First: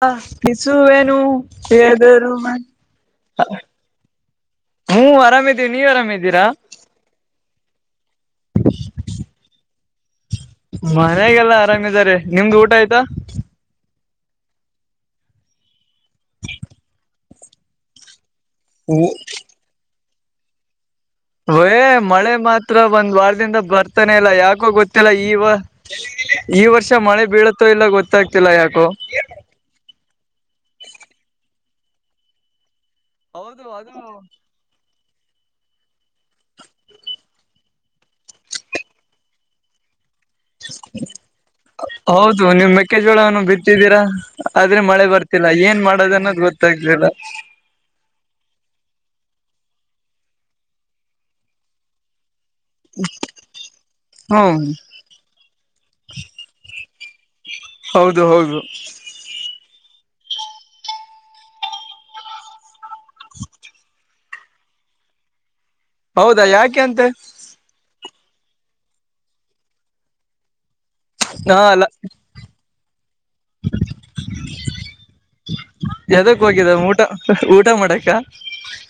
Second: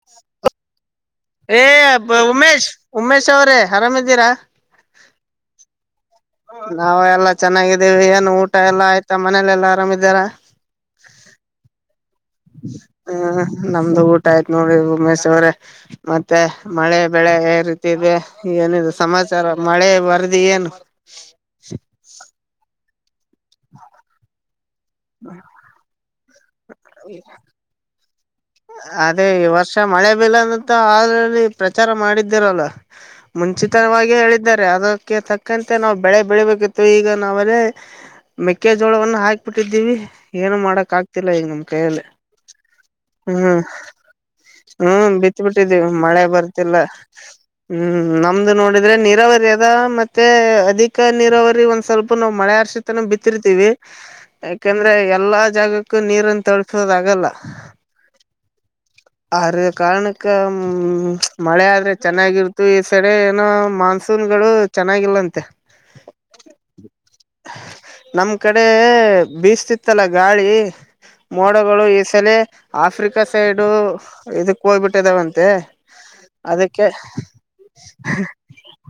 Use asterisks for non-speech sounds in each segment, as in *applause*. ಹ ಪಿಸು ವೆನು ಏ ಎದರು ಉಮೇಶ್ ಉಮೇಶ್ ಅವ್ರೇ *unintelligible* ಆರಾಮಿದ್ದೀರಾ ಹ್ಮ ಅರಾಮದೀವೀ ನೀವ ಆರಾಮ್ದೀರಾ ನಾವು ಎಲ್ಲಾ ಚೆನ್ನಾಗಿದ್ದೀವಿ ಏನು ಊಟ ಎಲ್ಲಾ ಆಯ್ತಾ ಮನೇಲೆ ಎಲ್ಲಾ ಆರಾಮಿದ್ದಾರಾ ಮನ್ಯಾಗ ಎಲ್ಲಾ ಆರಾಮದ್ದಾರೆ ಹಾ ನಮ್ದು ಊಟ ಆಯ್ತು ನೋಡ್ರಿ ಉಮ್ಮೇಶ್ ಅವ್ರೇ ಮತ್ತೆ ಮಳೆ ಬೆಳೆ ಯಾವ ರೀತಿ ಇದೆ ಏನಿದ ಸಮಾಚಾರಾ ಮಳೆ ವರದಿ ಏನು ವೇ ಮಳೆ ಮಾತ್ರ ಒಂದ್ ವಾರದಿಂದ ಬರ್ತಾನೆ ಇಲ್ಲಾ ಯಾಕೋ ಗೊತ್ತ ಲ್ಲ ಈ ಈ ವರ್ಷ ಮಳೆ ಬೀಳತ್ತೋ ಇಲ್ಲೊ ಗೊತ್ತಾಗ್ತಿಲ್ಲಾ. ಅದೇ ಈ ವರ್ಷ ಮಳೆ ಬಿಲ್ಲ ಅನಂತ ಆಲ್ಲಿ ಪ್ರಚಾರ ಮಾಡಿದ್ದಿರಲ್ಲಾ ಹೌದು ಅದು ಮುಂಚಿತವಾಗಿಯೇ ಹೇಳಿದ್ದಾರೆ. ಅದಕ್ಕೆ ತಕ್ಕಂತೆ ನಾವು ಬೆಳೆ ಬೆಳಿಬೇಕಿತ್ತು ಈಗ ನಾವ್ರೇ ಮೆಕ್ಕೆಜೋಳವನ್ನ ಹಾಕ್ ಬಿಟ್ಟಿದ್ದೀವಿ ಏನು ಮಾಡಕ್ ಆಗ್ತಿಲ್ಲಾ ಈಗ ನಮ್ ಕೈಯಲ್ಲಿ ಹೌದು ನಿಮ್ಮ ಮೆಕ್ಕೆಜೋಳ ಹ್ ಹ್ ಬಿತ್ತ ಬರ್ತಿಲ್ಲ ಏನ್ ಬಿಟ್ಟಿದ್ದೀವಿ ಮಾಡೋದ ಮಳೆ ಅನ್ನೋದು ಬರ್ತಿಲ್ಲಾ ಗೊತ್ತಾಗ್ಲಿಲ್ಲ ಹ್ಮ್ ನಮ್ದು ನೋಡಿದ್ರೆ ನೀರಾವರಿ ಅದ ಮತ್ತೆ ಅಧಿಕ ನೀರಾವರಿ ಒಂದ್ ಸ್ವಲ್ಪ ನಾವ್ ಮಳೆ ಅಷ್ ಬಿತ್ತಿರ್ತೀವಿ ಹ್ಮ್ ಯಾಕೆಂದ್ರೆ ಎಲ್ಲಾ ಜಾಗಕ ಕ್ಕ ನೀರನ್ನು ತಳ್ಸೋದ ಆಗಲ್ಲಾ ಹೌದು ಹೌದು. ಅರ ಕಾರಣಕ್ಕ ಹ್ಮ ಮಳೆ ಆದ್ರೆ ಚೆನ್ನಾಗಿರ್ತು ತಡೆ ಏನೋ ಮಾನ್ಸೂನ್ ಗಳು ಚೆನ್ನಾಗಿಲ್ಲಂತೆ. ಹೌದಾ ಯಾಕೆ ಅಂತೆ ನಮ್ ಕಡೆ ಬೀಸ್ತಿತ್ತಲ್ಲಾ ಗಾಳಿ ಹಾ ಅಲ್ಲ ಮೋಡಗಳು ಈಸಲೇ ಆಫ್ರಿಕಾ ಸೈಡು ಇದಕ್ಕ ಹೋಗ್ಬಿಟ್ಟದಾವಂತೆ ಎದಕ್ ಹೋಗಿದ ಅದಕ್ಕೆ ಊಟ ಊಟ ಮಾಡಕ್ಕ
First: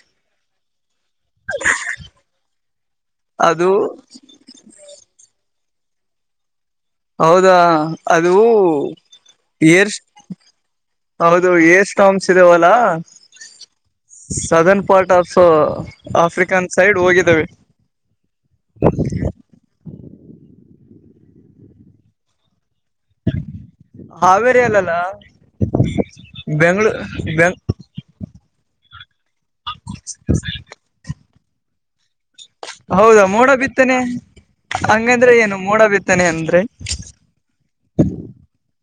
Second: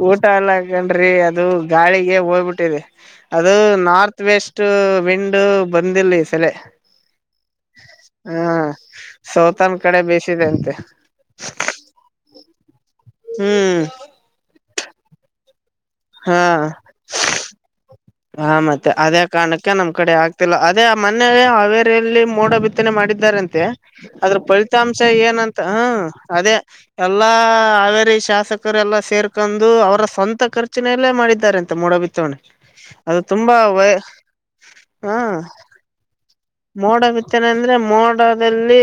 ಊಟ ಅಲ್ಲಾ ಕಂಡ್ರಿ ಅದು ಗಾಳಿಗೆ ಹೋಗ್ ಬಿಟ್ಟಿದೆ ಅದು ನಾರ್ತ್ ವೆಸ್ಟ್ ಇಷ್ಟು ವಿಂಡ್ ಬಂದಿಲ ಈ ಸಲೆ. ಹೌದಾ ಅದು ಸೌತನ್ ಏರ್ ಕಡೆ ಬೇಸಿದೆ ಅಂತೆ. ವೆಷ್ಟಾಟೌಸ್ ಇದೇವಲ್ಲಾ, ಹುಂ southern part of African side ಹೋಗಿದ್ದಾವೆ ಹ ಮತ್ತೆ ಅದೇ ಕಾರಣಕ್ಕೆ ನಮ್ ಕಡೆ ಆಗ್ತಿಲ್ಲ ಅದೇ ಆ ಮೋನೇ ಹಾವೇರಿಯಲ್ಲಿ ಮೋಡ ಬಿತ್ತ ಬಿತ್ತನೆ ಮಾಡಿದ್ದಾರಂತೆ. ಅದ್ರ ಹಾವೇರಿ ಅಲ್ಲಲ್ಲ ಫಲಿತಾಂಶ ಏನಂತ ಹ ಅದೇ ಬೆಂಗ್ಳೂ ಎಲ್ಲಾ ಬೆಂಗ ಹಾವೇರಿ ಶಾಸಕ ಕರೆ ಎಲ್ಲಾ ಸೇರ್ಕೊಂಡು ಅವರ ಸ್ವಂತ ಖರ್ಚಿನಲ್ಲೇ ಮಾಡಿದ್ದಾರೆ ಅಂತಾ ಮೋಡ ಬಿತ್ತನೆ. ಹೌದಾ ಮೋಡ ಬಿತ್ತನೆ ಹ ಹಂಗಂದ್ರೆ ಏನು ಮೋಡ ಬಿತ್ತನೆ ಅಂದ್ರೆ. ಮೋಡ ಬಿತ್ತನೆ ಅಂದ್ರೆ ಮೋಡದಲ್ಲಿ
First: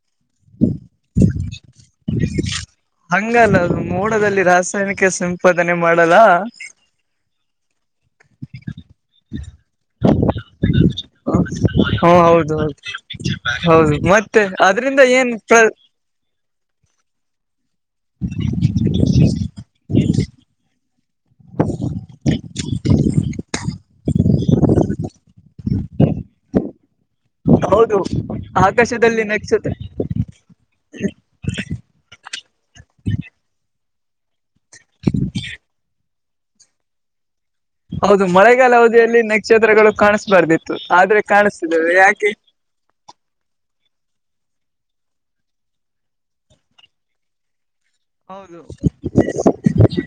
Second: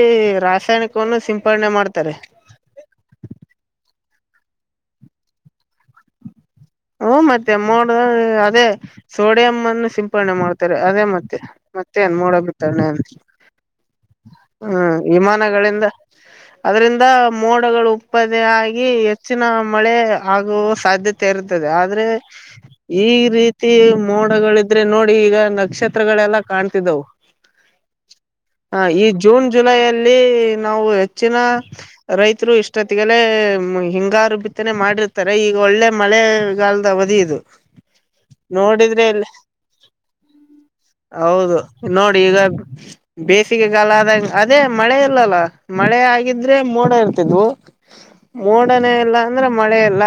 ರಾಸಾಯನಿಕವನ್ನು ಸಿಂಪಡಣೆ ಮಾಡ್ತಾರೆ. ಹಂಗಲ್ಲ ಅದು ಮೂಡದಲ್ಲಿ ರಾಸಾಯನಿಕ ಸಂಪಾದನೆ ಮಾಡಲ್ಲಾ. ಹುಂ ಮತ್ತೆ ಮೋಡ ಅದೇ ಸೋಡಿಯಂ ಅನ್ನು ಸಿಂಪಡಣೆ ಮಾಡ್ತಾರೆ ಅದೇ ಮತ್ತೆ ಮತ್ತೆ ಹ್ಮ ಎನ್ ಮೋಡ ಹೌದು ಬಿತ್ತೆ ಹೌದು ಅಂದ್ರೆ. ಹೌದು ಮತ್ತೆ ಅದ್ರಿಂದ ಏನ್ ಪ್ ವಿಮಾನಗಳಿಂದ ಅದರಿಂದ ಮೋಡಗಳು ಉತ್ಪಾದನೆ ಆಗಿ ಹೆಚ್ಚಿನ ಮಳೆ ಆಗುವ ಸಾಧ್ಯತೆ. ಆಗ್ತಾದ್ದೆ ಆದ್ರೆ ಈ ರೀತಿ. ಮೋಡಗಳಿದ್ರೆ ನೋಡಿ ಈಗ ನಕ್ಷತ್ರಗಳೆಲ್ಲಾ ಕಾಣ್ತಿದ್ದವು. ಹೌದು ಹ ಈ ಆಕಾಶದಲ್ಲಿ ಜೂನ್ ನಕ್ಷತ್ರ. ಜುಲೈಯಲ್ಲಿ ನಾವು ಹೆಚ್ಚಿನ ರೈತರು ಇಷ್ಟೊತ್ತಿಗೆ ಹಿಂಗಾರು. ಬಿತ್ತನೆ ಮಾಡಿರ್ತಾರೆ ಈಗ ಒಳ್ಳೆ ಮಳೆಗಾಲದ ಅವಧಿ ಇದು. ಹೌದು ಮಳೆಗಾಲ ನೋಡಿದ್ರೆ ಅವಧಿಯಲ್ಲಿ ಇಲ್ಲಿ ನಕ್ಷತ್ರಗಳು ಕಾಣಿಸಬಾರ್ದಿತ್ತು ಆದ್ರೆ ಹೌದು ಕಾಣಿಸ್ತಿದೆ ಯಾಕೆ. *unintelligible* ಬೇಸಿಗೆಗಾಲ ಆದಂಗ ಅದೇ ಮಳೆ ಇಲ್ಲಲ್ಲ ಮಳೆ ಆಗಿದ್ರೆ ಮೋಡ ಇರ್ತಿದ್ವು. ಹೌದು ಮೋಡನೇ ಇಲ್ಲ ಅಂದ್ರೆ ಮಳೆ ಇಲ್ಲ.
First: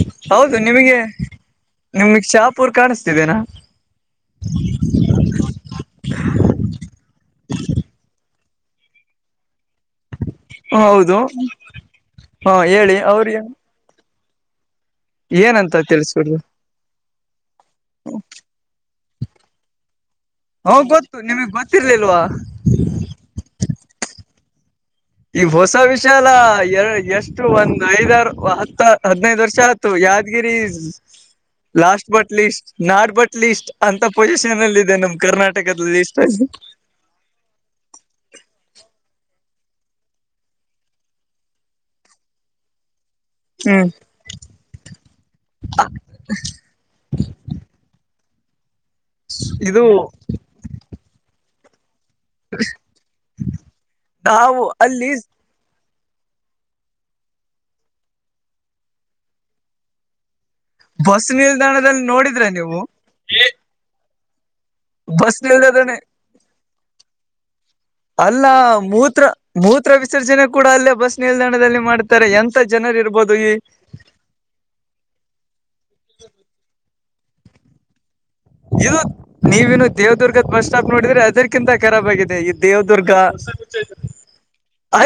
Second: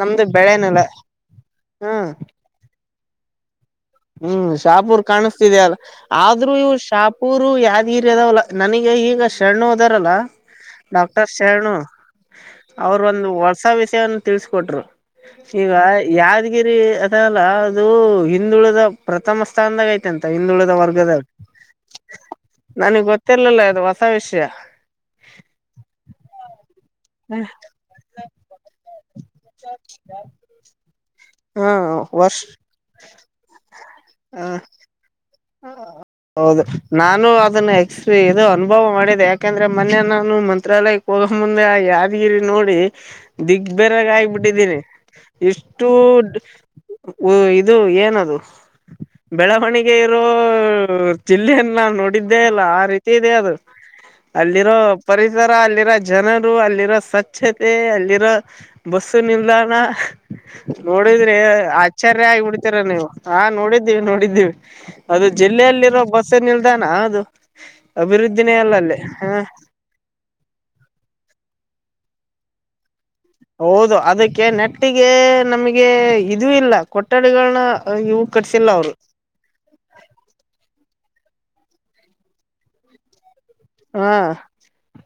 ನಮ್ದು ಹೌದು ಬೆಳೆನೆಲ ನಿಮಗೆ ಹ್ಮ್ ನಿಮ್ಗ್ ಶಾಪೂರ್ ಕಾಣಿಸ್ತಿದ್ದೇನಾ. ಹ್ಮ್ ಶಾಪೂರ್ ಕಾಣಿಸ್ತಿದ್ಯಲ್ಲ ಆದ್ರೂ ಇವು ಶಾಪೂರು ಯಾದ್ಗರಿ ಅದಾವಲ್ಲ ನನಗೆ ಈಗ. ಶರಣು ಹದಾರಲ್ಲ ಹೌದು ಡಾಕ್ಟರ್ ಶರಣು ಹಾ ಹೇಳಿ ಅವರು ಒಂದು ಅವ್ರಿಗೆ ಹೊಸ ವಿಷಯ. ತಿಳಿಸಕೊಟ್ರು ಈಗ ಏನಂತ ತಿಳ್ಸ್ಕೊಡ್ರಿ ಯಾವದ. ಯಾದಗಿರಿ ಅದೆಅಲ್ಲ ಅದು ಹಿಂದುಳಿದದ ಪ್ರಥಮ ಸ್ಥಾನದಾಗ ಐತಿ. ಹಿಂದುಳಿದ ಹ ವರ್ಗದ ಗೊತ್ತು ನಿಮಗ್ ಗೊತ್ತಿರ್ಲಿಲ್ವಾ ನನಗ್ ಗೊತ್ತಿರ್ಲಿಲ್ಲ ಅದು ಹೊಸ ವಿಷಯ. ಈ ಹೊಸ ವಿಷಯ ಎಲ್ಲಾ ಎಷ್ಟು ಒಂದ್ ಐದಾರ ಹತ್ತ ಹದ್ನೈದು ವರ್ಷ ಆಯತು ಯಾದ್ಗಿರಿ ಹ್ಮ ಲಾಸ್ಟ್ ಬಟ್ ವರ್ಷ ಲಿಸ್ಟ್ ನಾಡ್ ಬಟ್ಲಿ ಲಿಸ್ಟ್ ಅಂತ ಹ ಪೊಸಿಷನ್ ಅಲ್ಲಿ ಇದೆ ನಮ ಕರ್ನಾಟಕದ ಲಿಸ್ಟ್ ಅಲ್ಲಿ ಹೌದು ನಾನು ಅದನ್ನ ಎಕ್ಸ್ ಇದು ಅನುಭವ ಮಾಡಿದೆ ಯಾಕಂದ್ರೆ ಮೊನ್ನೆ ನಾನು ಮಂತ್ರಾಲಯ. ಹೋಗ ಮುಂದೆ ಯಾದಗಿರಿ ನೋಡಿ ಹ್ಮ್ ದಿಗ್ಬೇರಾಗ ಆಗಬಿಟ್ಟಿದ್ದೀನಿ. ಇಷ್ಟು ಇದು ಏನದು ಇದು ಬೆಳವಣಿಗೆ. ಚಿಲ್ಲಿಯನ್ನ ನಾ ನೋಡಿದ್ದೆ. ಇಲ್ಲ ಆ ರೀತಿ ಇದೆ ಅದು ನಾವು ಅಲ್ಲಿರೋ ಅಲ್ಲಿ ಪರಿಸರ. ಅಲ್ಲಿರ ಜನರು ಅಲ್ಲಿರೋ ಸ್ವಚ್ಛತೆ ಅಲ್ಲಿರೋ ಬಸ್ಸು ನಿಲ್ದಾಣ. ಬಸ್ ನೋಡಿದ್ರಿ ನಿಲ್ದಾಣದಲ್ಲಿ ಅಚಾರ್ಯ ನೋಡಿದ್ರೆ ಆಗಬಿಡ್ತೀರ ನೀವು ಹಾ ನೋಡಿದ್ರಿ. ನೋಡಿದ್ದೀವಿ ಅದು ಬಸ್ ನಿಲ್ದಾಣನೆ ಜಿಲ್ಲೆಯಲ್ಲಿರೋ ಬಸ್ಸ ನಿಲ್ದಾಣ ಅದು. ಅಭಿವೃದ್ಧಿನೇ ಅಲ್ಲ ಅಲ್ಲಿ ಮೂತ್ರ ವಿಸರ್ಜನೆ ಕೂಡ ಅಲ್ಲೇ ಬಸ್ ನಿಲ್ದಾಣದಲ್ಲಿ ಮಾಡುತ್ತಾರೆ ಎಂತ. ಎಂತ ಜನರು ಇರ್ಬಹದು. ಹೌದು ಅದಕ್ಕೆ ನೆಟ್ಟಿಗೆ ನಮಗೆ ಇದೂ ಇಲ್ಲ ಕೊಠಡಿಗಳನ್ನ ಇವು. ಕಟ್ಸಿಲ್ಲ ಅವರು ಇದು ನೀವನು ದೇವ್ದುರ್ಗದ ಬಸ್ ಸ್ಟಾಪ್ ನೋಡಿದ್ರೆ ಅದಕಿಂತ ಕಾರಾಬ್ ಆಗಿದೆ ಈ ದೇವದುರ್ಗಾ. ಹಾ ಹಾ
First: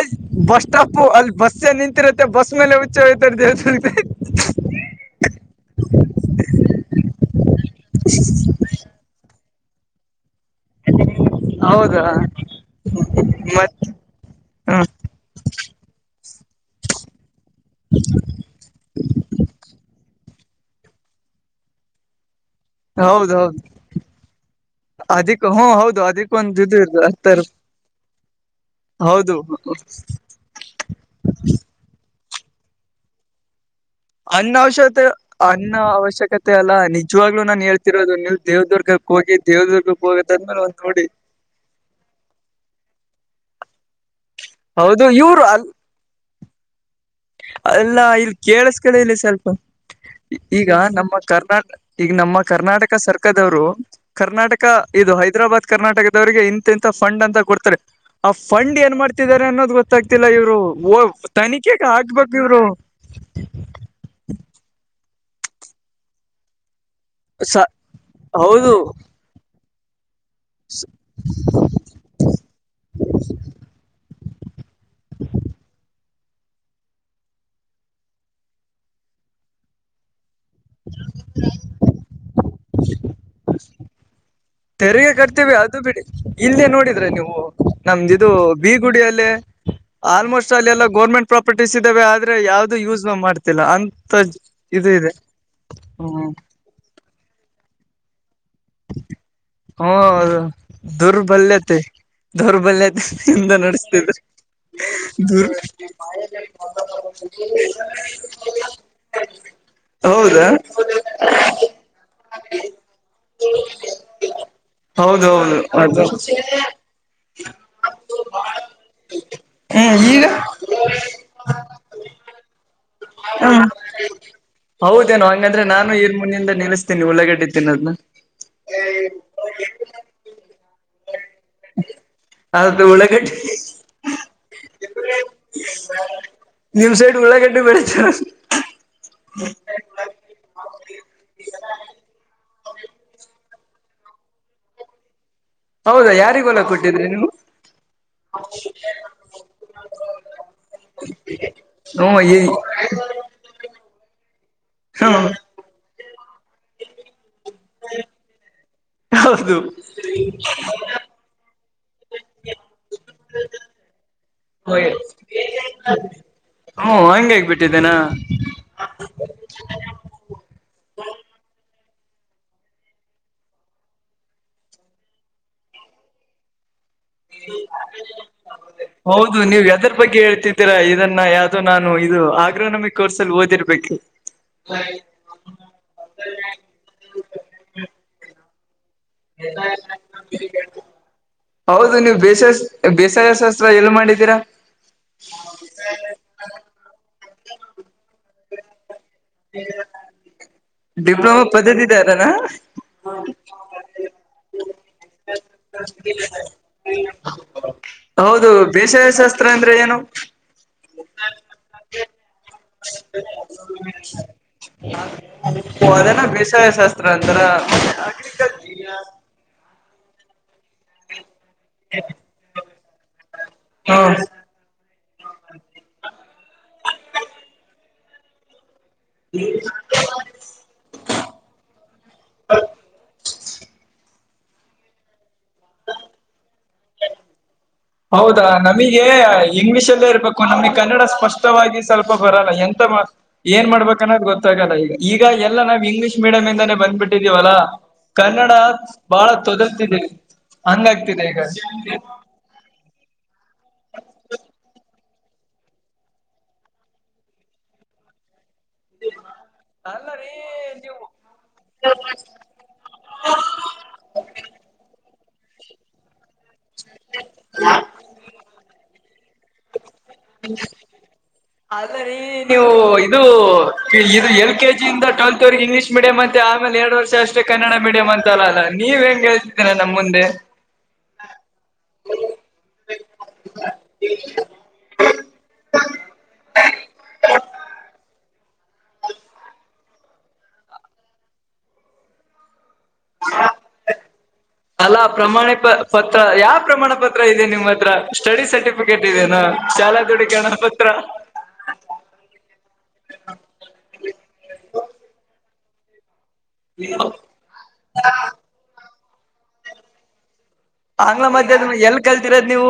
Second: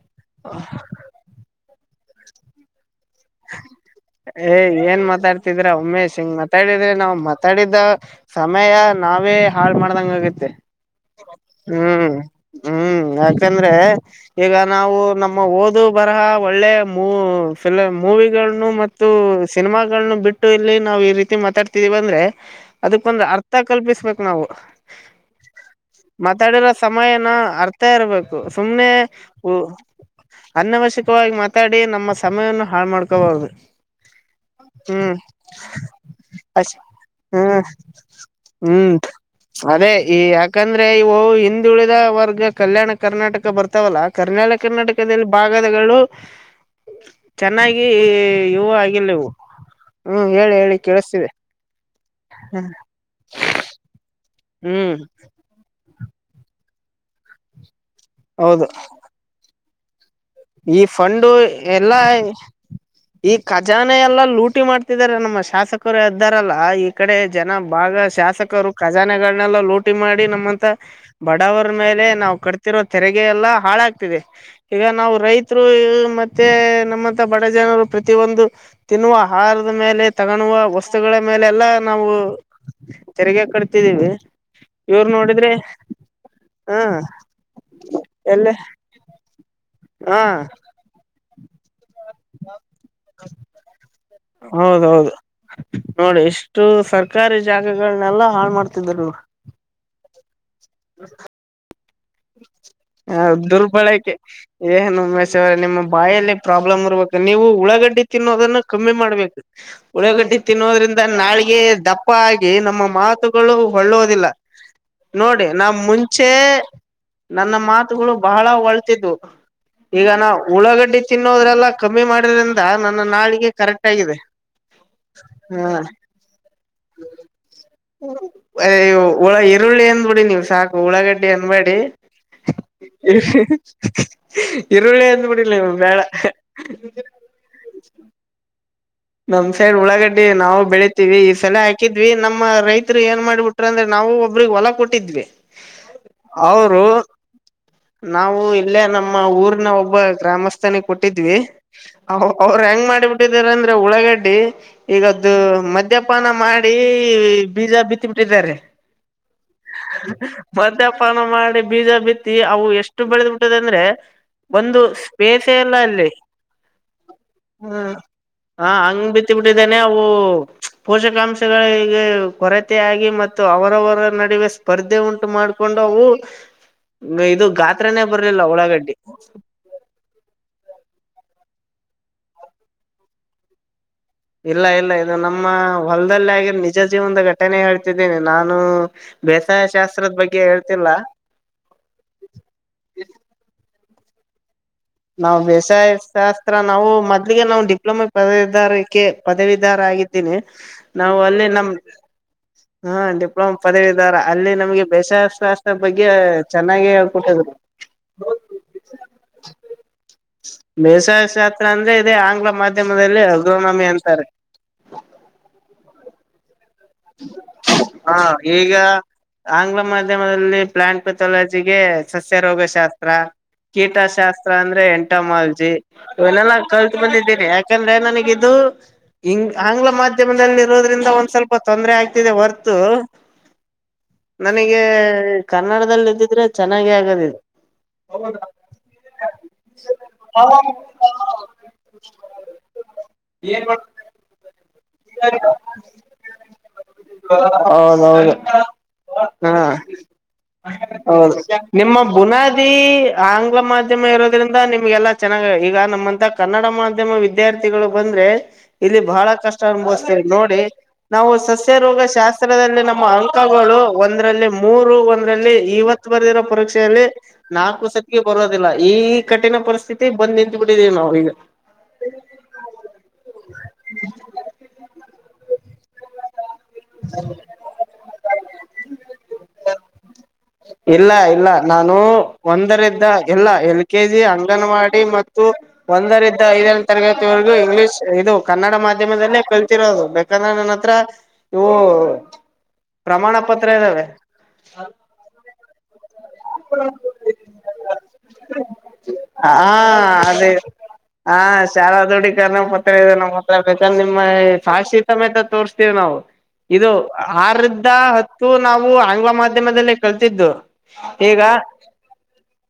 ಬಸ್ ಸ್ಟಾಪು ಅಲ್ಲಿ ಬಸ್ಸೇ ನಿಂತಿರುತ್ತೆ ಬಸ್ ಮೇಲೆ. *unintelligible* ಏ ಏನ್ ಮಾತಾಡ್ತಿದ್ರ ಉಮೇಶ್ ಸಿಂಗ್ ಮಾತಾಡಿದ್ರೆ ಮತ್ ಮಾತ್ತಡಿದ್ರೆ ಸಮಯ ನಾವೇ ಹಾಳ್ ಮಾಡ್ದಂಗ ಆಗುತ್ತೆ. ಹೌದಾ ಹ್ಮ್ ಹ್ಮ್ ಯಾಕಂದ್ರೆ ಮತ್ ಈಗ ಹ್ಮ ನಾವು ನಮ್ಮ. ಓದು ಬರಹ ಒಳ್ಳೆ ಮೂ ಫಿಲಂ ಮೂವಿಗಳನ್ನು ಮತ್ತು ಸಿನಿಮಾಗಳನು ಬಿಟ್ಟು ಇಲ್ಲಿ ನಾವವು ಈ ರೀತಿ ಮಾತಾಡ್ತಿದೀವಿ ಅಂದ್ರೆ. ಅದಕ್ಕೊಂದ್ರ ಅರ್ಥ ಹೌದೌದು ಕಲ್ಪಿಸ್ಬೇಕು ನಾವು ಅದಿಕ್ ಹ್ಮ ಹೌದು ಅದಕ್ಕೊಂದು ಮಾತಾಡಿರೋ ಇದು ಇ ಸಮಯನ ಹತ್ತಾರ ಅರ್ಥ. ಇರ್ಬೇಕು ಸುಮ್ನೆ. ಹೌದು ಅನವಶ್ಯಕವಾಗಿ ಮಾತಾಡಿ ನಮ್ಮ ಸಮಯವನ್ನು ಹಾಳು ಮಾಡಕೋಬಹುದು. ಅನ್ನ ಅವಶ್ಯಕತೆ ಅನ್ನ ಅವಶ್ಯಕತೆ ಅಷ್ ಅಲ್ಲಾ ನಿಜವಾಗ್ಲೂ ಹ್ಮ್ ನಾನು ಹೇಳ್ತಿರೋದು ನಿಲ್. ಹ್ಮ್ ಅದೇ ಈ ಒಂದ್ ಯಾಕಂದ್ರೆ ನೋಡಿ ಇವು. ತುಳಿದ ವರ್ಗ ಕಲ್ಯಾಣ ಕರ್ನಾಟಕ ಬರ್ತಾವಲ್ಲ ಕ್ರನಳಿ ಹೌದು ಕರ್ನಾಟಕದಲ್ಲಿ ಇವ್ರು ಅಲ್ ಭಾಗದಗಳು. *unintelligible* ಚೆನ್ನಾಗಿ ಅಲ್ಲ ಇಲ್ಲಿ ಇವು ಕೇಳಸಕೊರಿ ಆಗಿಲ್ಲ ಇಲ್ಲಿ ಇವು ಸ್ವಲ್ಪ. *unintelligible* ಹ್ಮ್ ಹೇಳಿ ಈಗ ಹೇಳಿ ನಮ್ಮ ಕೇಳಿಸ್ತಿದೆ ಕರ್ನಾಟ ಈಗ ನಮ್ಮ ಕರ್ನಾಟಕ ಸರ್ಕಾರ *unintelligible* ರ್ಕಾರದರು ಕರ್ನಾಟಕ ಹ್ಮ್ ಇದು ಹೈದ್ರಾಬಾದ್ ಕರ್ನಾಟಕದವರಿಗೆ ಇಂಥ ಇಂಥ ತ ಫಂಡ್ ಅಂತ ಕೊಡ್ತಾರೆ. *unintelligible* ಆ ಹೌದು ಫಂಡ್ ಏನ್ ಮಾಡ್ತಿದಿದ್ದಾರೆ ಅನ್ನೋದು ಗೊತ್ತಾಗ್ತಿಲ್ಲ ಇವ್ರು ಓ ತನಿಖೆ *unintelligible* ಇಲ್ಲಾಯ *unintelligible* ಈ ಖಜಾನೆ ಎಲ್ಲಾ ಲೂಟಿ ಮಾಡ್ತಿದಿದ್ದಾರೆ ನಮ್ಮ ಶಾಸಕರು ಎದ್ದಾರಲ್ಲಾ ಈ *unintelligible* ಈ ಕಡೆ ಜನ ಸ ಭಾಗ ಶಾಸಕರು ಹೌದು ಖಜಾನೆಗಳನ್ನೆಲ್ಲ ಲೋಟ್ *unintelligible* ಲೂಟಿ ಮಾಡಿ ನಮ್ಮಂತ ಬಡವರ ಮೇಲೆ ನಾವು ಕಟ್ತಿರೋ ತೆರಿಗೆ ಎಲ್ಲಾ ಹಾಳಾಗ್ತಿದೆ. *unintelligible* ಈಗ ನಾವು? *unintelligible* ರೈತರು ಈಗ *unintelligible* ಎಲ್ಲರ ಮತ್ತೆ ನಮ್ಮಂತ ಬಡ ಜನರು ಪ್ರತಿಯೊಂದು ತಿನ್ನುವ ಹಾರದ ಮೇಲೆ. *unintelligible* ತಗೊನುವ ವಸ್ತುಗಳ ಮೇಲೆ ಎಲ್ಲಾ ನಾವು ತೆರಿಗೆ ಕಟ್ತಿದ್ದೀವಿ. *unintelligible* ತೆರಿಗೆ ಕಟ್ತೀವಿ ಅದು ಬಿಡಿ ಇಲ್ಲೇ ಹ ನೋಡಿದ್ರೆ ನೀವು ನಮ್ದ ಇದು ಎಲ್ಲೇ ಬೀಗ್ *unintelligible* ಗುಡಿಯಲ್ಲಿ ಹ ಆಲ್ಮೋಸ್ಟ್ ಅಲ್ಲಿ ಎಲ್ಲಾ ಗೌರ್ಮೆಂಟ್ *unintelligible* ಪ್ರಾಪರ್ಟೀಸ್ ಇದ್ದಾವೆ ಆದ್ರೆ ಯಾವದು ಯೂಸ್ ಮಾಡ್ತಿಲ್ಲ ಅಂತ ಇದು ಇದೆ. ಹೌದೌದು *unintelligible* ನೋಡಿ ಹ್ಮ್ ಎಷ್ಟು ಸರ್ಕಾರಿ ಜಾಗಗಳನೆೆಲ್ಲಾ ಹಾಳ ಮಾಡ್ತಿದರೆ ಇವರು. *unintelligible* ಹೌದು ದುರ್ಬಲ್ಯತೆ ದುರ್ಬಲ್ಯತೆ *unintelligible* ಹ ದುರ್ಬಳಕೆ. *unintelligible* ಏನ್ ದೂರ್ ಉಮೇಶ್ವರೆ ನಿಮ್ಮ ಬಾಯಲ್ಲಿ ಪ್ರಾಬ್ಲಮ್ ಇರ್ಬೇಕು ನೀವು ಉಳಾಗಡ್ಡಿ ತಿನ್ನೋದನ್ನ ಕಮ್ಮಿ ಮಾಡ್ಬೇಕ. *unintelligible* ಉಳಾಗಡ್ಡಿ ಹೌದಾ ತಿನ್ನೋದ್ರಿಂದ ನಾಳಗೆ ದಪ್ಪ ಆಗಿ ನಮ್ಮ ಮಾತು *unintelligible* ಮಾತುಗೋಳು ಹೊಳ್ಳೋದಿಲ್ಲ ನೋಡಿ ಹೌದೌದು ನಾ ಅದು ಮುಂಚೆ? *unintelligible* ನನ್ನ ಮಾತುಗಳು ಬಹಳ ಒಳ್ತಿದ್ವು ಈಗ ನಾ ಉಳ್ಳಗಡ್ಡಿ. *unintelligible* ತಿನ್ನೋದ್ರೆಲ್ಲ ಕಮ್ಮಿ ಮಾಡಿರಿಂದ *unintelligible* ತಾನನಾ *unintelligible* ಹೌದೇನು ಹಂಗಂದ್ರೆ ಹಾ ನಾನು ಇರ್ ಮುನಿಂದ ನಿಲ್ಸ್ತೀನಿ ಉಳ್ಳಾಗಡಿ ತಿನ್ನೋದ್ನಾ? *unintelligible* ಏ ಉಳ್ಳ ಈರುಳ್ಳಿ ಅಂದಬೀಡಿ ನೀವು ಸಾಕು ಉಳ್ಳಾಗಡ್ಡಿ ಅನ್ನಬೇಡಿ. *unintelligible* ಅದು ಉಳ್ಳಾಗಡ್ಡಿ ಈರುಳ್ಳೇ ಅಂದಬಿಡಿಲ್ಲ ಇವ ಬೇಡಾ. ನಿಮ್ *unintelligible* *unintelligible* ನಮ್ಮ ಸೈಡ್ ಉಳಾಗಡ್ಡೆ ನಾವು ಬೆಳಿತೀವಿ ಈ ಸಲೆ ಹಾಕಿದ್ವಿ ನಮ್ಮ ರೈತರು ಏನ್ ಮಾಡ್ಬಿಟ್ಟ *unintelligible* ಅಂದ್ರೆ ನಾವು ಒಬ್ರಿಗೆ ಹೊಲ ಕೊಟ್ಟಿದ್ವಿ. *unintelligible* ಹೌದಾ ಯಾರಿಗ ಹೊಲ ಅವರು ಕೊಟ್ಟಿದ್ರಿ ನೀವು? *unintelligible* ನಾವು ಇಲ್ಲೇ ನಮ್ಮ ಊರಿನ ಒಬ್ಬ ಗ್ರಾಮಸ್ಥನಿಗ ಕೊಟ್ಟಿದ್ವಿ ಹ್ಮ ಈ ಅವರು ಹೆಂಗ್ ಮಾಡಿಬಟ್ಟ *unintelligible* ಬಿಟೀದ್ರಿ ಅಂದ್ರೆ ಉಳಾಗಡ್ಡಿ ಈಗ ಹ್ಮ ಅದು ಮತ್ *unintelligible* ಮದ್ಯಪಾನ ಮಾಡಿ ಬೀಜ ಬಿತ್ತಿ ಬಿಟ್ಟಿದ್ದಾರೆ. ಹೌದು *inaudible* *unintelligible* ವದ್ಯಾಪಾನ ಮಾಡಿ ಬೀಜ ಬಿತ್ತಿ ಅವು ಎಷ್ಟು ಬೆಳೆದ್ಬಿಟ್ಟದ ಅಂದ್ರೆ? *unintelligible* ಒಂದು ಸ್ಪೇಸೇ ಇಲ್ಲ ಅಲ್ಲಿ. *unintelligible* ಹೋ ಹಂಗೇ ಆಗಬಿಟ್ಟಿದ್ದೇನಾ? *unintelligible* ಹಾ ಹಂಗ್ ಬಿತ್ತ ಬಿಟ್ಟಿದ್ದೇನೆ ಅವು ಪೋಷಕಾಂಶಗಳಿಗೆ ಕೊರೇ *unintelligible* ಕೊರತೆ ಆಗಿ ಮತ್ತು ಅವರವರ ನಡುವೆ ಸ್ಪರ್ಧೆ ಉಂಟು ಮಾಡ್ಕೊಂಡು ಅವು *unintelligible* ಇದು ಗಾತ್ರನೇ ಬರ್ಲಿಲ್ಲ ಉಳ್ಳಾಗಡ್ಡಿ ಹೌದು ನೀವ ಹೆದರ *unintelligible* ಎದರ ಬಗ್ಗೆ ಹೇಳ್ತಿದ್ದೀರಾ ಇದನ್ನ ಯಾವ್ದೋ ನಾನು ಇದು ಆಗ್ರ ನಮಿ ಕೋರ್ಸ ಅಲ್ಲಿ ಓದಿರ್ಬೇಕ. *unintelligible* ಇಲ್ಲ ಇಲ್ಲ ಇದು ನಮ್ಮ ಹೊಲ್ದದಲ್ಲಿ ಆಗಿರುವ ನಿಜ ಜೀವನದ ಘಟನೆ ಹೇಳ್ತಿದ್ದೇನೆ ನಾನು *unintelligible* ಬೇಸಾಯ ಶಾಸ್ತ್ರದ ಬಗ್ಗೆ ಹೇಳ್ತಿಲ್ಲ? *unintelligible* ಹೌದು ನೀವ್ ಬೇಸಸ ಬೇಸಾಯ ಶಾಸ್ತ್ರ ಎಲ್ಲಿ ಮಾಡಿದ್ದೀರಾ ನೀವು? *unintelligible* ನಾವ್ ಬೇಸಾಯ ಶಾಸ್ತ್ರ ನಾವು ಮೊದ್ಲಿಗೆ ನಾವ್ ಡಿಪ್ಲೊಮಾ ಕರಿದಿದ್ದರೆ. ಕ ಪದವೀಧರ ಆಗಿದ್ದೀನಿ ನಾವು ಅಲ್ಲಿ ನಮ. ಹ. ಹಾ ಡಿಪ್ಲೊಮಾ ಪದವಿದಾರ ಅಲ್ಲಿ ನಮ್ಗೆ ಬೇಸರ ಶಾಸ್ತ್ರದ ಬಗ್ಗೆ ಚೆನ್ನಾಗ ಹೇಳ್ಕೊಟ್ಟಿದರು.. ಹೌದು ಬೇಷಯಾ ಶಾಸ್ತ್ರ ಅಂದ್ರೆ ಏನು? ಬೇಸಾಯ ಶಾಸ್ತ್ರ ಅಂದ್ರೆ ಇದೇ ಆಂಗ್ಲ ಮಾಧ್ಯಮದಲ್ಲಿ ಅಗ್ರನಮಿ ಅಂತಾರೆ. ಅದನ ಬೇಸಾಯ ಶಾಸ್ತ್ರ ಅಂದರ್. ಹಾ ಈಗ ಆಂಗ್ಲ ಮಾಧ್ಯಮದಲ್ಲಿ ಪ್ಲಾಂನ್ ಪೆಥಾಲಜಿಗೆ ಸಸ್ಯ ರೋಗ ಶಾಸ್ತ್ರ.. ಕೇಟಾ ಹ್ಮ ಶಸ್.. ತ್ರ ಅಂದ್ರೆ ಎಂಟ ಮಾಲ್ಜಿ ಇವನ್ನಲ್ಲಾ ಕಲ್ತ್ ಬಂದಿದ್ದ ದೇನಿ ಯಾಕಂದ್ರೆ ನನಗಿದು.. ಇಂಗ್ ಆಂಗ್ಲ ಮಾಧ್ಯಮದಲ್ಲಿ ಇರೋದ್ರಿಂದ ಒಂದ್ ಸ್ವಲ್ಪ ತೊಂದ್ರರೆ ಆಗ್ತಿದೆ ಹೊರ್ತು. ನನಗೆ ಕನ್ನಡದಲ್ಲ ಇದ್ದಿದ್ರೆ ಚೆನ್ನಾಗಿ ಆಗದ ಇದು. ಹೌದಾ ನಮಗ ಇಂಗ್ಲಿಷ್ಲ್ಲೇ ಇರ್ಬೇಕು ನಮ್ನ ಕನ್ನಡ ಸ್ಪಷ್ಟವಾಗಿ ಸ್ವಲ್ಪ ಬರಲ್ಲ ಎಂತ ಮಾಡದ್. ಏನ್ ಮಾಡ್ಬೇಕನ್ನೋದುಗೊತ್ತಾಗಲ್ಲ ಈಗ ಈಗ ಎಲ್ಲ ನಾವ್ ಇಂಗ್ಲೀಷ್ ಮೀಡಿಯಂ ಇಂದಾನೇ ಬಂದ್ಬಿಟ್ಟಿದೀವಲ್ಲಾ. ಹೌದೌದು ಕನ್ನಡ ಬಾಳ ಹಾ ತೊದರ್ತಿದೆ ಹಂಗ ಆಗ್ತಿದೆ ಈಗ.. ಹಿ... ಆಂಗ್ಲ ಮಾಧ್ಯಮ ಇರೋದ್ರಿಂದ ನಿಮ್ಗೆಲ್ಲಾ. ಚೆನ್ನಾಗ ಈಗ ನಮ್ಮಂತ ಕನ್ನಡ ಮಾಧ್ಯಮ ವಿದ್ಯಾರ್ಥಿಗಳು ಬಂದ್ರೆ ಇಲ್ಲಿ ಬಹಳ ಕಷ್ಟ. ಅಲ್ಲ ಸ್ತವಿ ರೀ ನೋಡಿ ನೀವು ನಾವು ಸಸ್ಯ ರೋಗ ಶಾಸ್ತ್ರ. ನಮ್ಮ ಅಂಕಗಳು ಒಂದರಲ್ಲಿ ಮೂರು ಒಂದರಲ್ಲಿ ಇವತ್ತು ಬರೆದಿರ ಪರೀಕ್ಷೆ. ನಾಲ್ಕು ಸತಿಗೆ ಬರೋದಿಲ್ಲ ಈ ಕಠಿಣ ಪರಿಸ್ಥಿತಿ ಬಂದ್ ನಿತ್ ಬಿಟ್ಟಿದೀ ನಾವ ಈಗ. ಅಲ್ಲಾ ರಿ ನೀವು ಇದು ಇದು ಎ. ಕೆ ಜಿ ಯ ಟ್ವೆಲ್ತ್ವರೆ ಇಂಗ್ಲಷ ಮೀಡಿಯ್ ಅಂತೆ ಆಮೇಲೆ ಎರ ವರ್ಷಷ್ಟೇ. ಕನ್ನಡ ಮೀಡಿಯಂ ಅಂತ ಅಲ್ಲ ಅಲ್ಲ ನೀವ್ ಹೆಂಗ್ ಹೇಳ್ತಿದ್ದೇನ ನಮ್ ಮುಂದೆ. ಇಲ್ಲ ಇಲ್ಲ ನಾನು ಒಂದರಇಂದ ಎಲ್ಲ ಎಲ್ ಕೆ ಜಿ ಅಂಗನವಾಡಿ. ಮತ್ತು ಒಂದರಿಂದ ಐದ ತರಗತಿವರೆಗೂ ಇಂಗ್ಲಿಷ್ ಇದು. ಕನ್ನಡ ಮಾಧ್ಯಮದಲ್ಲೇ ಕಲ್ತಿರೋದು ಬೇಕಂದ್ರೆ ನನ್ನ ಹತ್ರ ಇವು. ಪ್ರಮಾಣ ಪತ್ರ ಇದ್ದಾವೆ. ಅಲ್ಲ ಪ್ರಮಾಣಿ ಪ. ಪತ್ರ ಯಾವ ಪ್ರಮಾಣ ಪತ್ರ ಇದೆ ನಿಮ್ಮ್ ಹತ್ರ ಸ್ಟಡಿ ಸರ್ಟಿಫಿಕೇಟ್ ಇದೆನಾ ಹ ಶಾಲಾ ದುಡಿಕರಣ ಅದೇ ಪತ್ರ. ಹಾ ಶಾಲಾದುಡಿ ಕರ್ ನ ಪತ್ರ ಇದೆ ನಮ್ಮ್ ಹತ್ರ ಬೇಕಂದ್ರೆ ನಿಮ್ಮ ಸಾಕ್ಷಿ ಸಮೇತ ತೋರ್ಸ್ತೀವಿ ನಾವು. ಇದು ಆರ್ರಂದ ಹತ್ತು ನಾವು ಆಂಗ್ಲ ಮಾಧ್ಯಮದಲ್ಲಿ ಕಲ್ತಿದ್ದು. ಆಂಗ್ಲ ಈಗ ಮಧ್ಯದ ಎಲ್ಲಿ ಕಲ್ತಿರೋದು ನೀವು.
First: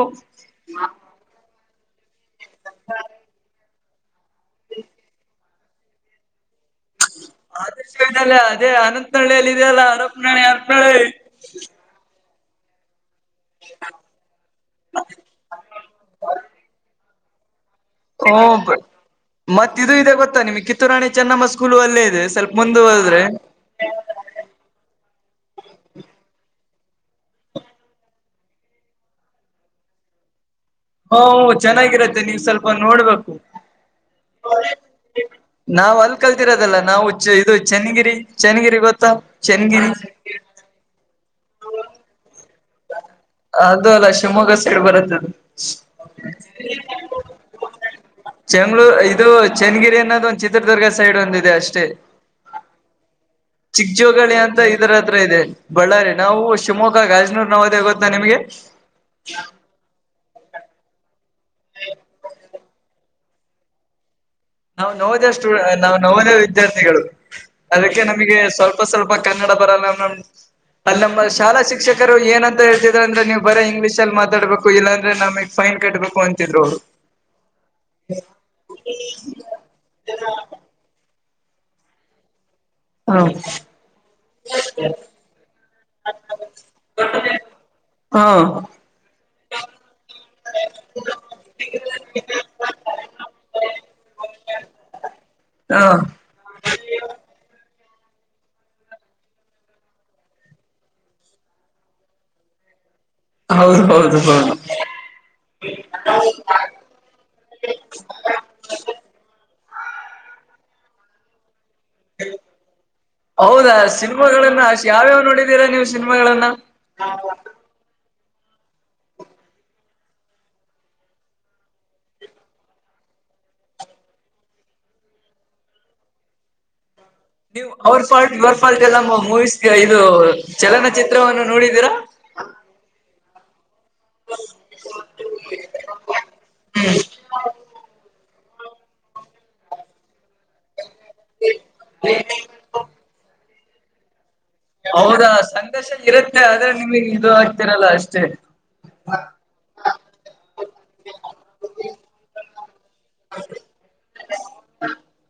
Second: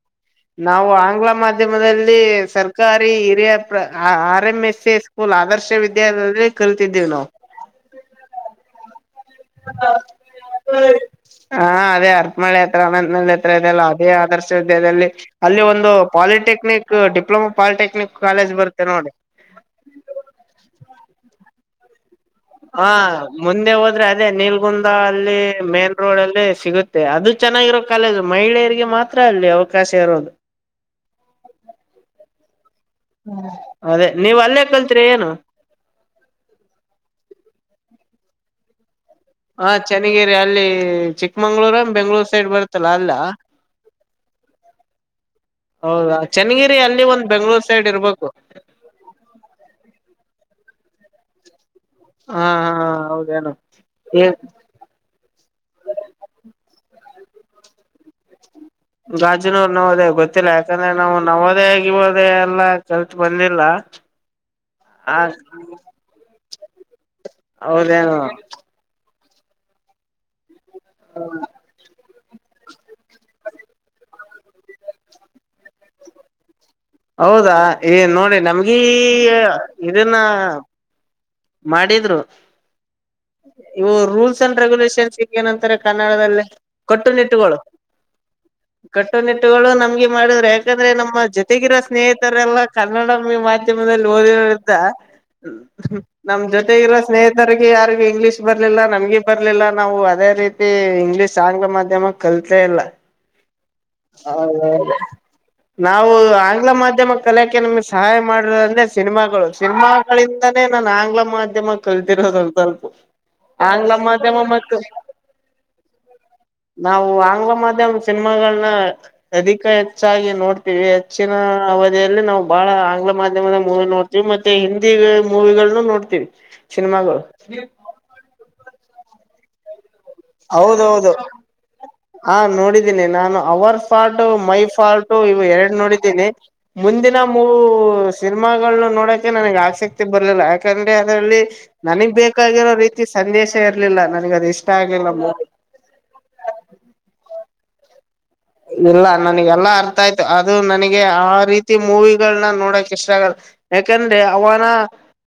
ನಾವು ಆಂಗ್ಲ ಮಾಧ್ಯಮದಲ್ಲಿ ಸರ್ಕಾರಿ ಹಿರಿಯ ಪ್ರ ಹಾ. R M S A school Adarsha ವಿದ್ಯಾಲಯದಲ್ಲಿ ಕಲಿತಿದ್ದೇವಿ ನಾವು. ಅಧರ್ಶ ವಿದ್ಯಾಲಯ ಅದೇ ಅನಂತನಹಳ್ಳಿಯಲ್ಲಿ ಇದೆಯಲ್ಲ ಅರಪನಳಿ ಅರನಾಳಿ. ಹಾ ಅದೇ ಹರಪನಹಳ್ಳಿ. ಹತ್ರ ಇದೆ ಅಲ್ಲ ಅದೇ ಆದರ್ಶ ವಿದ್ಯದಲ್ಲಿ ಅಲ್ಲಿ ಒಂದು ಪಾಲಿಟೆಕ್ನಿಕ್ ಡಿಪ್ಲೊಮಾ. ಪಾಲಿಟೆಕ್ನಕ್. ಹಓ ಮತ್ತ ಇದು ಇದ ಗೊತ್ತಾ ನಿಮ್ ಕಿತ್ತೂರಾಣಿ ಚೆನ್ನಮ್ಮ ಸ್ಕೂಲು ಅಲ್ಲೇ ಇದೆ ಸ್ವಲ್ಪ. ಹ ಮುಂದೆ ಹೋದ್ರೆ ಮುಂದೆ ಹೋದ್ರೆ ಅದೇ ನೀಲ್ಗುಂದ ಅಲ್ಲಿ ಮೇನ್ ರೋಡ್ ಅಲ್ಲಿ ಸಿಗುತ್ತ. ಮತ್ತ ಅದು ಚೆನ್ನಾಗಿರೋ ಕಾಲೇಜ್ ಮಹಿಳೆಯರಿಗೆ ಮಾತ್ರ ಅಲ್ಲಿ ಅವಕಾಶ ಇರೋದು. ಹಓ ಚೆನ್ನಾಗಿರತ್ತೆ ನೀವು ಸ್ವಲ್ಪ. ನೋಡ್ಬೇಕು. ಹ ಅದೇ ನೀವ್ ಅಲ್ಲೇ ಕಲ್ತ್ರಿ ಏನು. ನಾವ್ ಅಲ್ಲಿ ಕಲ್ತಿರೋದಲ್ಲ ನಾವು ಇದು ಚನ್ನಗಿರಿ ಚನ್ನಗಿರಿ ಗೊತ್ತಾ. ಹ ಚನ್ನಗಿರಿ ಚೆನ್ನಗಿರಿ ಅಲ್ಲಿ ಚಿಕ್ಕಮಂಗಳೂರ್ ಅವನ್ ಬೆಂಗಳೂರ್ ಸೈಡ್ ಬರುತ್ತಲ್ಲ ಅಲ್ಲಾ. ಅದು ಅಲ್ಲ ಶಿವಮೊಗ್ಗ ಸೈಡ್ ಬರುತ್ತದೆ ಅದು. ಹೌದಾ ಚೆನ್ನಗಿರಿ ಅಲ್ಲಿ ಒಂದ್ ಬೆಂಗಳೂರ್ ಸೈಡ್ ಇರ್ಬೇಕು. ಚಂಗ್ಳೂರ್ ಇದು ಚನ್ನಗಿರಿ ಅನ್ನೋದು ಒಂದು ಚಿತ್ರದುರ್ಗ ಸೈಡ್ ಒಂದಿದೆ ಅಷ್ಟೇ. ಹಾ ಹಾ ಹೌದೇನು ಹೆ ರ ಹತ್ರ ಇದೆ ಬಳ್ಳಾರಿ ನಾವು ಶಿವಮೊಗ್ಗ ಗಾಜನೂರ್ ನಾವು ಹೋದೆವ್ ಗೊತ್ತಾ ನಿಮ್ಗೆ. ಜಜೂನೂರ್ ನೋದೇ ಗೊತ್ತಿಲ್ಲ ಯಾಕಂದ್ರೆ ನಾವು ನವೋದಯಾ ಗಿವೋದಯ್ ಎಲ್ಲಾ ಕಲ್ತ್ ಬಂದಿಲ್ಲ. ನಾವು ಆ ನೋವೋಧಯ ಸ್ಟೂಡ್ ನಾವು ನವೋದಯ ವಿದ್ಯಾರ್ಥಿಗಳು ಅದಕ್ಕೆ ಹೌದೇನು ನಮಗೆ ಸ್ವಲ್ಪ ಸ್ ಸ್ವಲ್ಪ ಕನ್ನಡ ಬರಲ್ಲ ಅಲ್ಲ ನಮ್ಮ ಅಲ್ಲಿ ನಮ್ಮ ಶಾಲಾ ಶಿ ಶಿಕ್ಷಕರು ಏನಂತ ಹೇಳ್ತಿದ್ರು ಅಂದ್ರೆ ನೀವು ಬರೆ ಇಂಗ್ಲೀಷ ಅಲ್ಲಿ ಮಾತಾಡ್ಬೇಕು ಇಲ್ಲಾಂದ್ರೆ ನಮಗ್ ಫೈನ್ ಕಟ್ಬೇಕು ಅಂತಿದ್ರು ಅವರು. ಹೌದಾ ಏ ನೋಡಿ ನಮಗೀ ಇದನ್ನು ಮಾಡಿದ್ರು ಹ್ಮ ಇವು ರೂಲ್ಸ್ ಅಂಡ್ ರೆಗ್ಯುಲೇಷನ್ಸ್ ಈಗ ಏನಂತಾರೆ ಕನ್ನಡದಲ್ಲಿ. ಕೊಟ್ಟು ನಿಟ್ಟುಗಳು ಹಾ ಕಟ್ಟುನಿಟ್ಟುಗಳು ನಮ್ಗೆ ಮಾಡುದ್ರ ಯಾಕಂದ್ರೆ ನಮ್ಮ ಜೊತೆಗಿರೋ ಸ್ನೇಹಿತರೆಲ್ಲ ಕನ್ನಡ ಮಾಧ್ಯ ಮದಲ್ಲಿ ಓದಿರೋರ್ ಇರತ್ತಾ ಹಾ ನಮ್ ಜೊತೆ ಇರೋ ಸ್ನೇಹಿತರಿಗೆ ಯಾರಿಗೆ ಇಂಗ್ಲೀಷ್ ಬರ್ಲಿಲ್ಲ ನಮ್ಗೆ ಬರ್ಲಿಲ್ಲ ನಾವು ಅದೇ ರೀತಿ ತಿ ಇಂಗ್ಲೀಷ್ ಆಂಗ್ಲ ಮಾಧ್ಯಮ ಕಲ್ತಾ ಇಲ್ಲ. ಹೌದು ಹೌದು ಹೌದು ಹೌದೌದು ನಾವು ಆಂಗ್ಲ ಮಾಧ್ಯಮ ಕಲಕೆ ನಮ್ಗೆ ಸಹಾಯ ಮಾಡಿ ಅಂದ್ರೆ ಸಿನಿಮಾಗಳು ಸಿನಿಮಾಗಳಿಂದಾನೇ ನಾನ್ ಆಂಗ್ಲ ಮಾಧ್ಯಮ ಕಲ್ತಿರೋದು ಸ್ವಲ್ಪ್ ಹೌದಾ ಆಂಗ್ಲ ಮಾಧ್ಯಮ ಸಿನಿಮಾಗಳನ್ನ ಮತ್ತು ಯಾವ್ಯಾವ ನೋಡಿದೀರಾ ನೀವು ಸಿನಿಮಾಗಳನ್ನ ನಾವು ಆಂಗ್ಲ ಮಾಧ್ಯಮ ಸಿನಿಮಾಗಳನ್ನ ಅಧಿಕ ಹೆಚ್ಚಾಗಿ ನೋಡ್ತೀವಿ ಹೆಚ್ಚಿನ ಅವಧಿಯಲ್ಲಿ ನಾವು ಬಹಳ ಆಂಗ್ಲ ಮಾಧ್ಯಮದ ಮೂವಿ ನೋಡ್ತವ್ ಮತ್ತೆ ಹಿಂದಿ ಮೂವಿ ಗಳನ್ನು ನೋಡ್ತೀವಿ ಸಿನಿಮಾಗಳು. ನೀವು ಅವರ್ ಫಾಲ್ಟ್ ಯರ್ ಫಾಲ್ಟ್ ಎಲ್ಲ ಮೂವೀಸ್ಗೆ ಇದು ಹೌದೌದು ಚಲನಚಿತ್ರವನ್ನು ನೋಡಿದೀರಾ. ಹಾ ನೋಡಿದ್ದೀನಿ ನಾನು ಅವರ್ಸ್ ಫಾಲ್ಟ ಮೈ ಫಾಲ್ಟ ಇವು ಎರಡು ನೋಡಿದೀನಿ ಮುಂದಿನ ಮೂ ಸೀ ನಿಮಾಗಳ ನೋಡೋಕೆ ನನಗ್ ಆಸಕ್ತಿ ಬರಲಿಲ್ಲ ಯಾಕಂದ್ರೆ ಅದರಲ್ಲಿ ನನಗ್ ಬೇಕಾಗಿರೋ ರೀತಿ ಸಂದೇಶ ಇರಲಿಲ್ಲ ನನಗೆ ಅದು ಇಷ್ಟ. ಆಗ್ಲಿಲ್ಲ ಹೌದ ಮೂ ಸಂದೇಶ ಇರುತ್ತೆ ಆದ್ರೆ ನಿಮಗೆ ಇದು ಆಗ್ತಿರಲ್ಲ ಅಷ್ಟೇ. ಇಲ್ಲ ನನಗೆ ಎಲ್ಲಾ ಅರ್ಥ ಆಯ್ತು ಅದು ನನಗೆ ಆ ರೀತಿ ಮೂವಿಗಳನ್ನ ನೋಡಕ್ ಇಷ್ಟ ಆಗಲ್ಲ ಯಾಕಂದ್ರೆ ಅವನ